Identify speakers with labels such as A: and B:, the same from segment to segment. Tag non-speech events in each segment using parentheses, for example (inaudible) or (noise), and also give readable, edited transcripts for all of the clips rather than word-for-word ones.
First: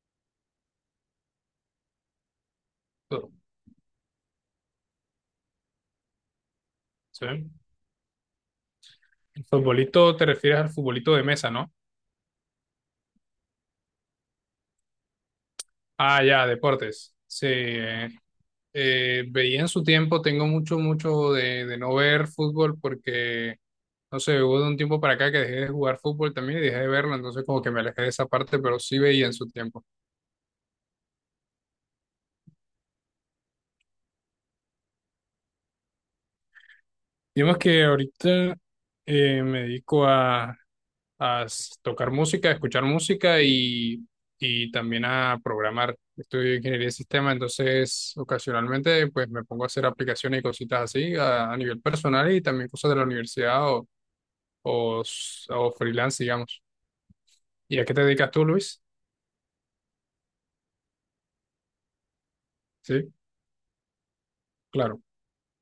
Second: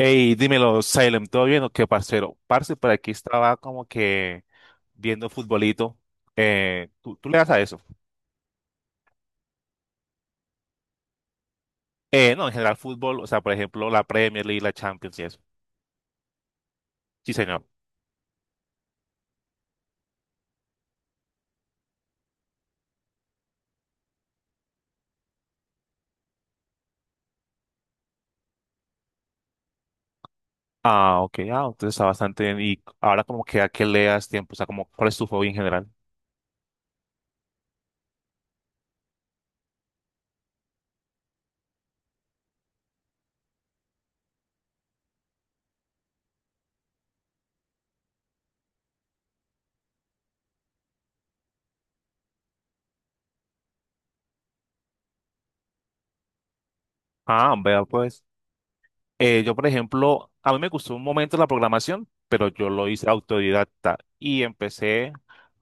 A: Hey, dímelo, Salem, ¿todo bien o qué, parcero? Parce, por aquí
B: Sí.
A: estaba como que viendo futbolito. ¿Tú le das a eso?
B: El futbolito, te refieres al futbolito de mesa, ¿no?
A: No, en general fútbol, o sea, por ejemplo, la Premier League, la Champions y eso.
B: Ah, ya, deportes.
A: Sí,
B: Sí.
A: señor.
B: Veía en su tiempo, tengo mucho, mucho de no ver fútbol porque, no sé, hubo de un tiempo para acá que dejé de jugar fútbol también y dejé de verlo, entonces como que me alejé de esa parte, pero sí veía en su tiempo.
A: Ah, ok, ah, entonces está bastante bien. Y ahora como que a qué le das tiempo, o sea, como, ¿cuál es tu hobby en general?
B: Digamos que ahorita me dedico a tocar música, a escuchar música y también a programar. Estudio ingeniería de sistemas, entonces ocasionalmente pues me pongo a hacer aplicaciones y cositas así a nivel personal y también cosas de la universidad o freelance, digamos.
A: Ah,
B: ¿Y
A: vea
B: a qué te
A: pues.
B: dedicas tú, Luis?
A: Yo, por ejemplo, a mí me gustó un momento la programación, pero yo lo hice
B: Sí,
A: autodidacta y
B: claro,
A: empecé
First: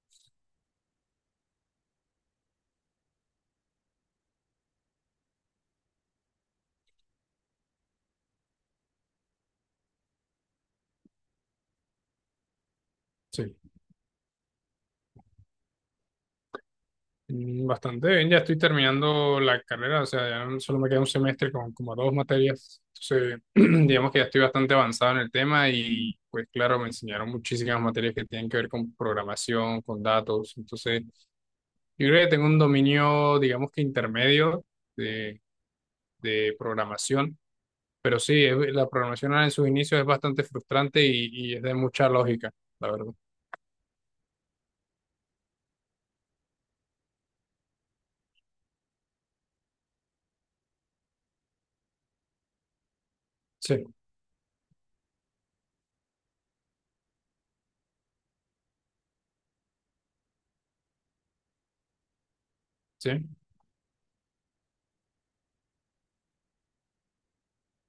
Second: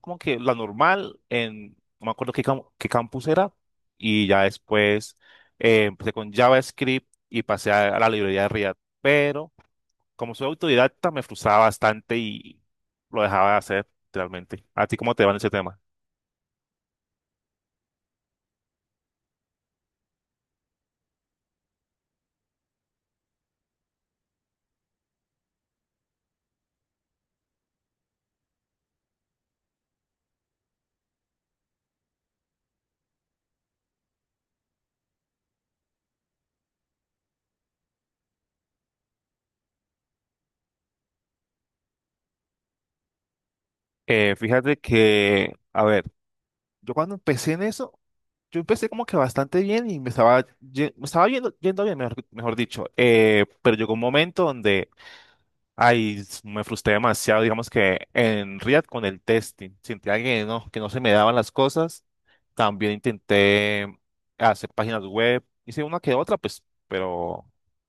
A: como que la normal en, no me acuerdo qué, qué campus era, y ya después empecé con JavaScript y pasé a la librería de React, pero como soy autodidacta me frustraba bastante y lo dejaba
B: sí.
A: de hacer realmente. ¿A ti cómo te va en ese tema?
B: Mm, bastante bien, ya estoy terminando la carrera, o sea, solo me queda un semestre con como dos materias. Entonces, (clears throat) digamos que ya estoy bastante avanzado en el tema y pues claro, me enseñaron muchísimas materias que tienen que ver con programación, con datos. Entonces, yo creo que tengo un dominio, digamos que intermedio de, de programación, pero sí, la programación en sus inicios es bastante frustrante y es de mucha lógica, la verdad.
A: Fíjate que, a ver, yo cuando empecé en eso yo empecé como que bastante bien y me estaba, me estaba yendo bien, mejor, mejor dicho. Pero
B: Sí,
A: llegó un momento donde, ay, me frustré demasiado, digamos que en React con el testing. Sentía que no se me daban las cosas. También
B: sí,
A: intenté hacer páginas web. Hice una que otra, pues, pero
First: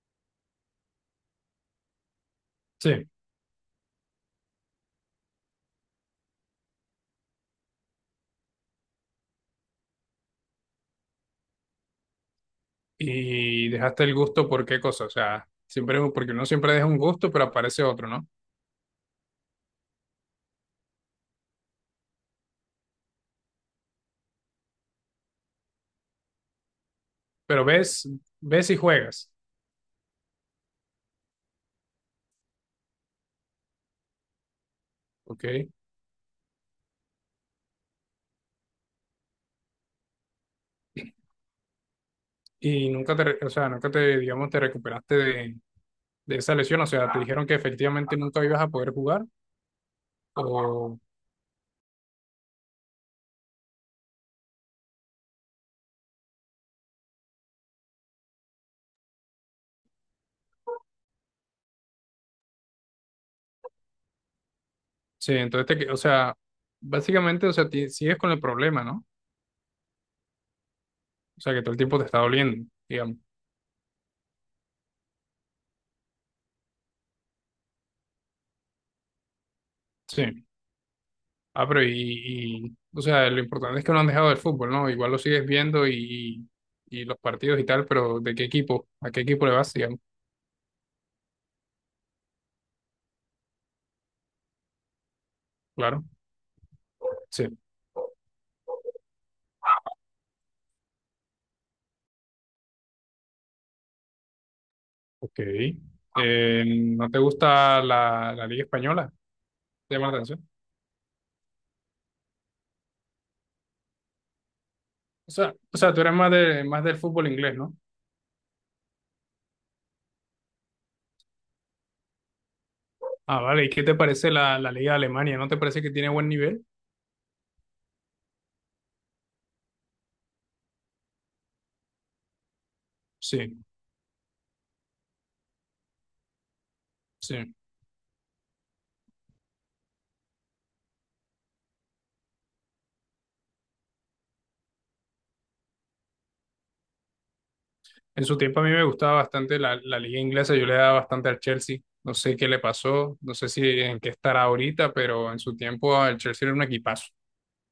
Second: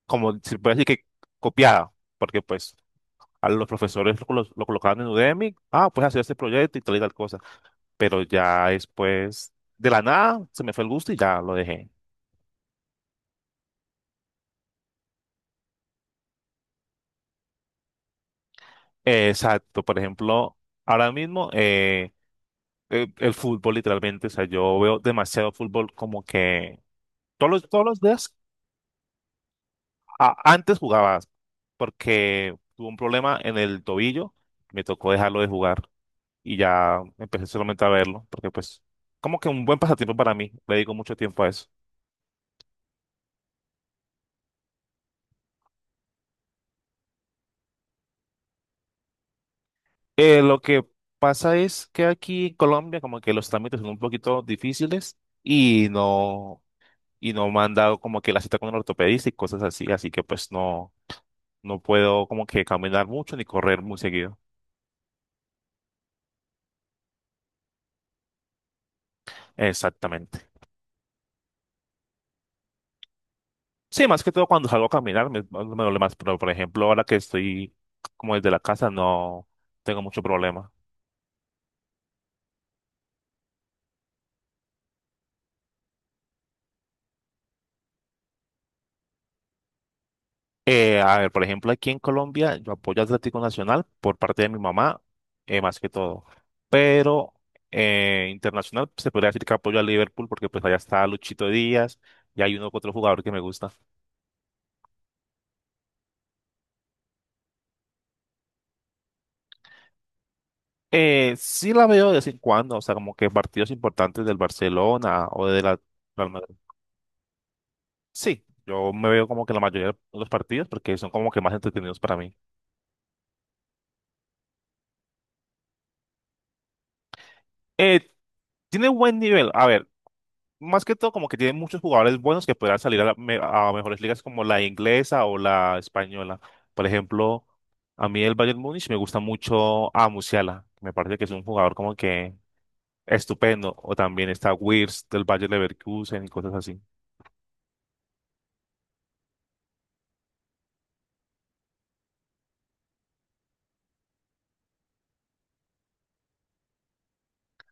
A: como se puede decir que copiada, porque pues
B: sí.
A: a los profesores lo, lo colocaban en Udemy. Ah, pues hacer este proyecto y tal cosa, pero ya después de la nada se me fue el gusto y ya lo dejé.
B: Y dejaste el gusto por qué cosa, o sea, siempre porque uno siempre deja un gusto, pero aparece otro, ¿no?
A: Exacto, por ejemplo, ahora mismo el fútbol literalmente, o sea, yo veo demasiado fútbol como que
B: Pero
A: todos los
B: ves,
A: días,
B: ves y juegas,
A: antes jugabas porque tuve un problema en el tobillo, me tocó dejarlo
B: ¿ok?
A: de jugar y ya empecé solamente a verlo porque pues como que un buen pasatiempo para mí, le dedico mucho tiempo a eso.
B: Y nunca te, re- o sea, nunca te, digamos, te recuperaste de esa lesión, o sea, te dijeron que efectivamente nunca ibas a poder jugar,
A: Lo que
B: o,
A: pasa es que aquí en Colombia como que los trámites son un poquito difíciles y no me han dado como que la cita con el ortopedista y cosas así, así que pues no, no puedo como que caminar mucho ni correr muy seguido.
B: sí, entonces, o sea, básicamente, o sea, sigues con el problema, ¿no?
A: Exactamente.
B: O sea, que todo el tiempo te está doliendo, digamos,
A: Sí, más que todo cuando salgo a caminar me, me duele más, pero por ejemplo ahora que estoy como desde la casa no tengo mucho
B: sí.
A: problema.
B: Ah, pero, o sea, lo importante es que no han dejado el fútbol, ¿no? Igual lo sigues viendo y los partidos y tal, pero ¿de qué equipo? ¿A qué equipo le vas, digamos?
A: A ver, por ejemplo, aquí en Colombia yo apoyo a Atlético Nacional por parte de mi mamá, más que
B: Claro.
A: todo. Pero
B: Sí.
A: internacional pues, se podría decir que apoyo a Liverpool porque pues allá está Luchito Díaz y hay uno que otro jugador que me gusta.
B: Ok. ¿No te gusta la Liga Española? ¿Te llama la atención?
A: Sí la veo de vez en cuando, o sea, como que partidos importantes del Barcelona
B: O
A: o
B: sea,
A: de
B: o
A: la
B: sea, tú eres
A: Real
B: más
A: Madrid.
B: de, más del fútbol inglés, ¿no?
A: Sí, yo me veo como que la mayoría de los partidos porque son como que más entretenidos para mí.
B: Ah, vale. ¿Y qué te parece la Liga de Alemania? ¿No te parece que tiene buen nivel?
A: Eh, Tiene buen nivel. A ver, más que todo como que tiene muchos jugadores buenos que podrán salir a,
B: Sí,
A: a mejores ligas como la inglesa o la española. Por
B: sí.
A: ejemplo, a mí el Bayern Múnich me gusta mucho a Musiala. Me parece que es un jugador como que estupendo. O también está Wirtz del Bayern Leverkusen y cosas así.
B: En su tiempo a mí me gustaba bastante la liga inglesa, yo le daba bastante al Chelsea. No sé qué le pasó, no sé si en qué estará ahorita, pero en su tiempo el Chelsea era un equipazo.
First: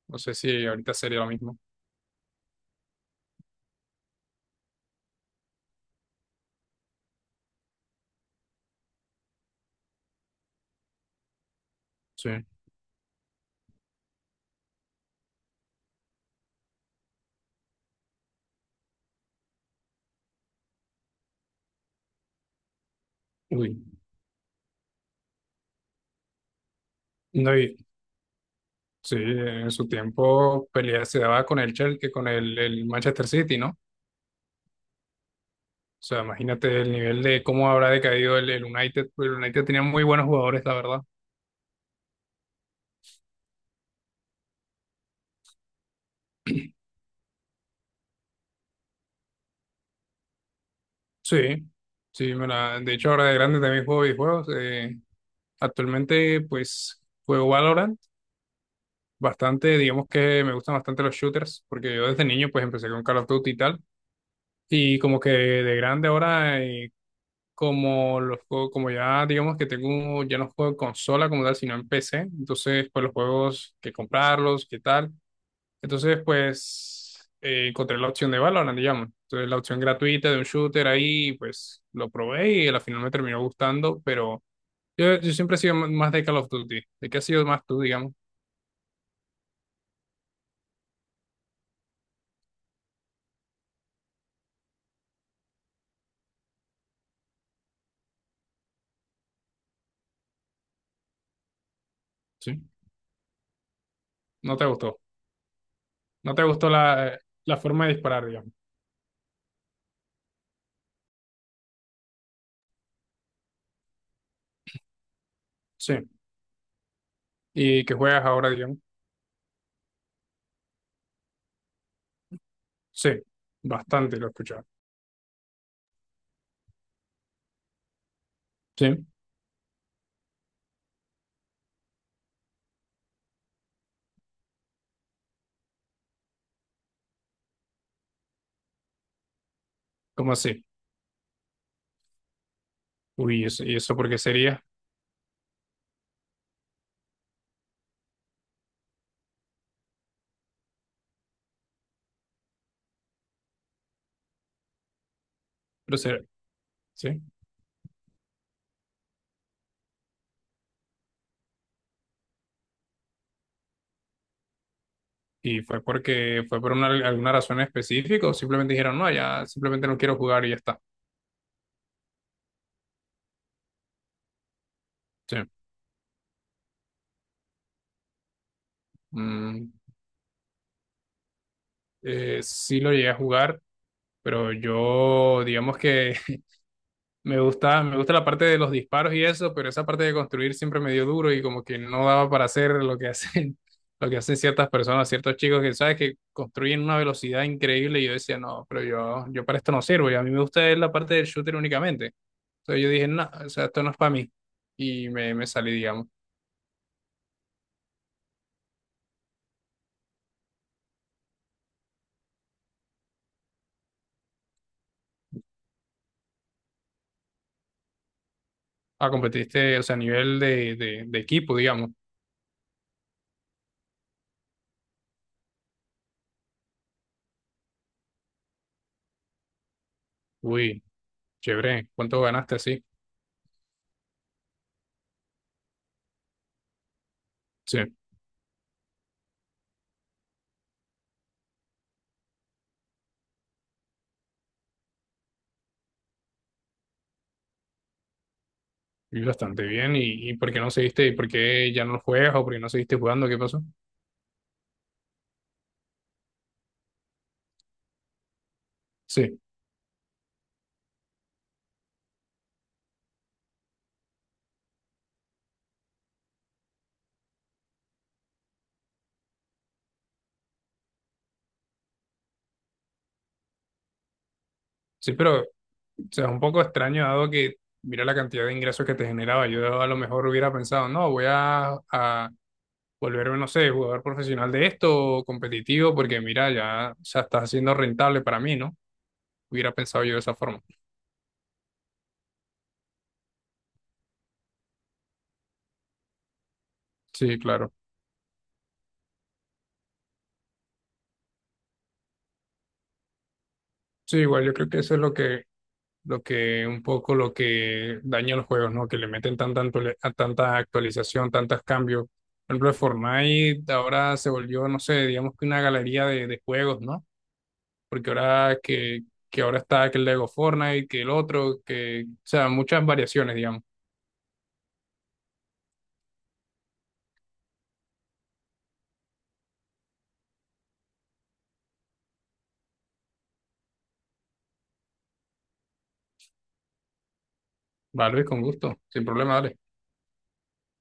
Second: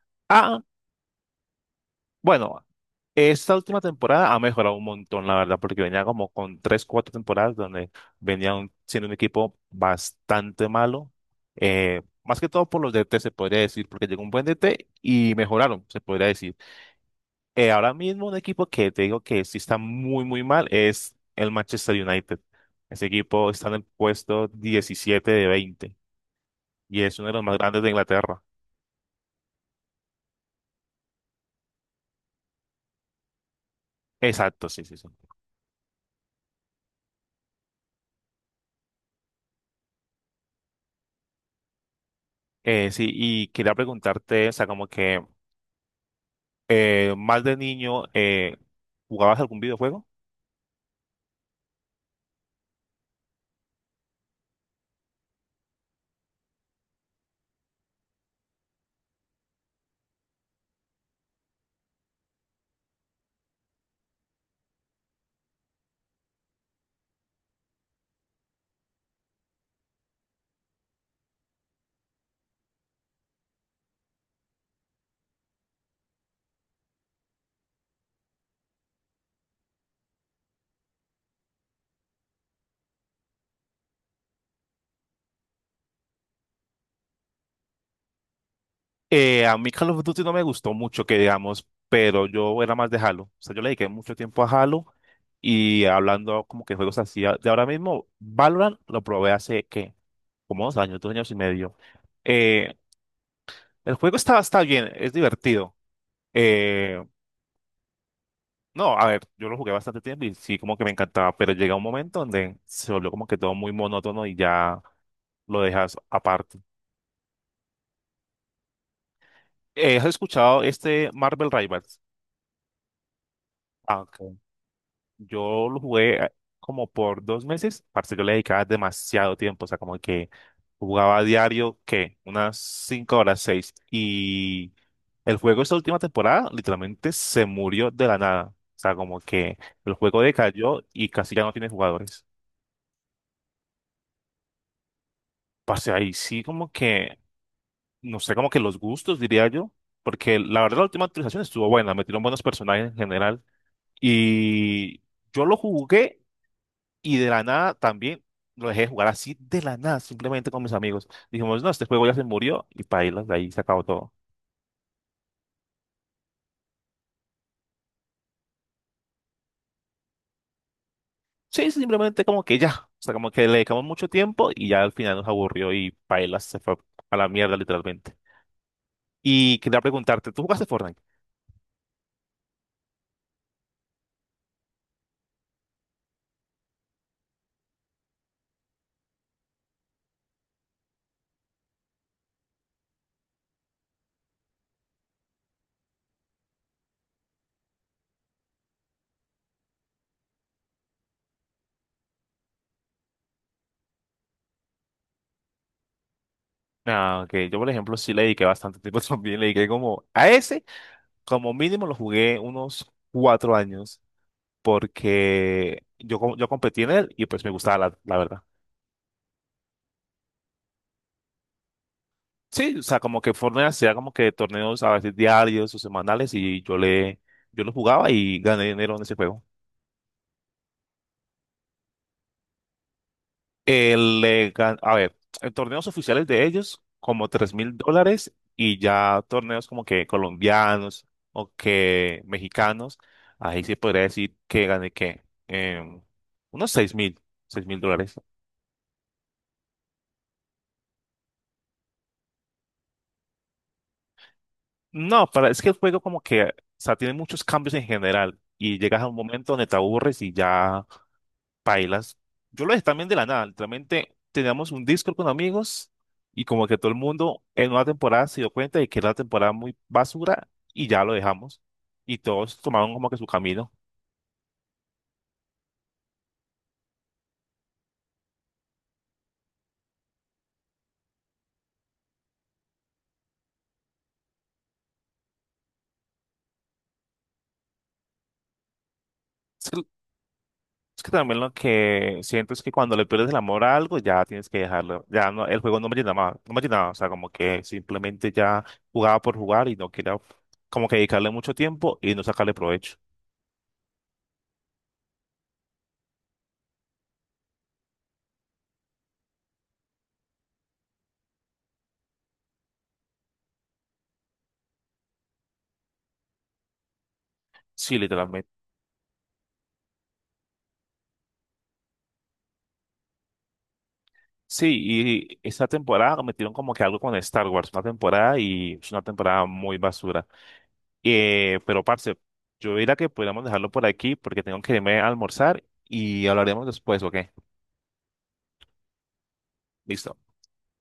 B: No sé
A: Ah,
B: si ahorita sería lo mismo.
A: bueno, esta última temporada ha mejorado un montón, la verdad, porque venía como con tres, cuatro temporadas donde venía siendo un equipo bastante malo. Más
B: Sí.
A: que todo por los DT, se podría decir, porque llegó un buen DT y mejoraron, se podría decir. Ahora mismo un equipo que te digo que sí está muy, muy mal es el Manchester United. Ese equipo está en el
B: Uy.
A: puesto 17 de 20 y es uno de los
B: No,
A: más
B: y,
A: grandes de Inglaterra.
B: sí, en su tiempo pelea se daba con el Chelsea, con el Manchester City, ¿no? O
A: Exacto, sí, sí, sí.
B: sea, imagínate el nivel de cómo habrá decaído el United. Pues el United tenía muy buenos jugadores, la verdad.
A: Sí, y quería preguntarte, o sea, como que... más de niño, ¿jugabas algún videojuego?
B: Sí, sí, de hecho ahora de grande también juego videojuegos. Actualmente pues juego Valorant bastante, digamos que me gustan bastante los shooters, porque yo desde niño pues empecé con Call of Duty y tal, y como que de grande ahora, como ya digamos que tengo, ya no juego en consola como tal, sino en PC, entonces pues los juegos que comprarlos, qué tal, entonces pues encontré la opción de Valorant, digamos, entonces la opción gratuita de un shooter ahí, pues lo probé y al final me terminó gustando, pero yo siempre he sido más de Call of Duty, ¿de qué has sido más tú, digamos?
A: A mí Call of Duty no me gustó mucho, que digamos, pero yo era más de Halo. O sea, yo le dediqué mucho tiempo a Halo y hablando como que juegos así de ahora mismo, Valorant lo probé hace, ¿qué? Como dos años y medio.
B: ¿Sí?
A: Eh, el juego está,
B: ¿No
A: está
B: te
A: bien,
B: gustó?
A: es divertido.
B: No te gustó
A: Eh,
B: la forma de disparar, digamos.
A: no, a ver, yo lo jugué bastante tiempo y sí, como que me encantaba, pero llega un momento donde se volvió como que todo muy monótono y ya lo
B: Sí.
A: dejas aparte.
B: Y que juegas ahora, digamos.
A: ¿Has escuchado este Marvel Rivals?
B: Sí.
A: Ah,
B: Bastante
A: ok,
B: lo he escuchado.
A: yo lo jugué como por dos meses. Parce, yo le dedicaba
B: Sí.
A: demasiado tiempo. O sea, como que jugaba a diario, ¿qué? Unas cinco horas, seis. Y el juego esta última temporada literalmente se murió de la nada. O sea, como que el juego
B: ¿Cómo así?
A: decayó y casi ya no tiene jugadores.
B: Uy, ¿y eso por qué sería?
A: Parce, ahí sí como que, no sé, como que los gustos, diría yo. Porque la verdad la última actualización estuvo buena. Metieron buenos personajes en general. Y yo lo
B: Pero
A: jugué
B: será-
A: y
B: sí.
A: de la nada también lo dejé de jugar así de la nada, simplemente con mis amigos. Dijimos, no, este juego ya se murió y paila, de ahí se acabó todo.
B: ¿Y fue por una, alguna razón específica o simplemente dijeron, no, ya simplemente no quiero jugar y ya está?
A: Sí, sí, simplemente como que ya, o sea, como que le dedicamos mucho tiempo y ya al final nos
B: Sí.
A: aburrió y paila se fue a la mierda literalmente. Y
B: Mm,
A: quería preguntarte, ¿tú jugaste Fortnite?
B: sí lo llegué a jugar, pero yo, digamos que me gusta, me gusta la parte de los disparos y eso, pero esa parte de construir siempre me dio duro y como que no daba para hacer lo que hacen, (laughs) lo que hacen ciertas personas, ciertos chicos que sabes que construyen una velocidad increíble y yo decía, no, pero yo para esto no sirvo y a mí me gusta es la parte del shooter únicamente. Entonces yo dije, no, o sea, esto no es para mí y me salí, digamos.
A: Ah, que yo, por ejemplo, sí le dediqué bastante tiempo (laughs) también. Le dediqué como a ese, como mínimo lo jugué unos 4 años, porque yo, yo competí en él y pues me gustaba, la la verdad.
B: Ah, competiste, o sea, a nivel de equipo, digamos.
A: Sí, o sea, como que Fortnite hacía como que torneos a veces diarios o semanales y yo le, yo lo jugaba y gané dinero en ese juego.
B: Uy, chévere, ¿cuánto ganaste así?
A: El, a ver, en torneos oficiales de ellos, como tres mil
B: Sí,
A: dólares y ya torneos como que colombianos o que mexicanos, ahí se podría decir que gané que em, unos 6000, $6000.
B: y bastante bien y ¿por qué no seguiste? ¿Y por qué ya no juegas o por qué no seguiste jugando? ¿Qué pasó?
A: No, para, es que el juego como que, o sea, tiene muchos cambios en general y llegas a un
B: Sí,
A: momento donde te aburres y ya pailas. Yo lo dejé también de la nada. Literalmente teníamos un Discord con amigos y como que todo el mundo en una temporada se dio cuenta de que era una temporada muy basura y ya lo dejamos. Y todos tomaron como que su camino.
B: sí, pero o sea, es un poco extraño dado que mira la cantidad de ingresos que te generaba. Yo a lo mejor hubiera pensado, no, voy a volverme, no sé, jugador profesional de esto, o competitivo, porque mira, ya, o sea, está siendo rentable para mí, ¿no?
A: Es
B: Hubiera
A: que,
B: pensado yo de esa forma.
A: es que también lo que siento es que cuando le pierdes el amor a algo ya tienes que dejarlo. Ya no, el juego no me llenaba, no me llenaba. O sea, como
B: Sí,
A: que
B: claro.
A: simplemente ya jugaba por jugar y no quería como que dedicarle mucho tiempo y no sacarle provecho.
B: Sí, igual yo creo que eso es lo que, un poco lo que daña los juegos, ¿no? Que le meten a tanta actualización, tantos cambios. Por ejemplo, Fortnite ahora se volvió, no sé, digamos que una galería de juegos, ¿no?
A: Sí,
B: Porque
A: literalmente.
B: ahora que ahora está que el Lego Fortnite, que el otro, que, o sea, muchas variaciones, digamos.
A: Sí, y esta temporada metieron como que algo con Star Wars, una temporada y es una temporada muy basura. Pero, parce, yo diría que podríamos dejarlo por aquí porque tengo que irme a almorzar y hablaremos después, ¿ok?
B: Vale, con gusto, sin problema, dale.
A: Listo.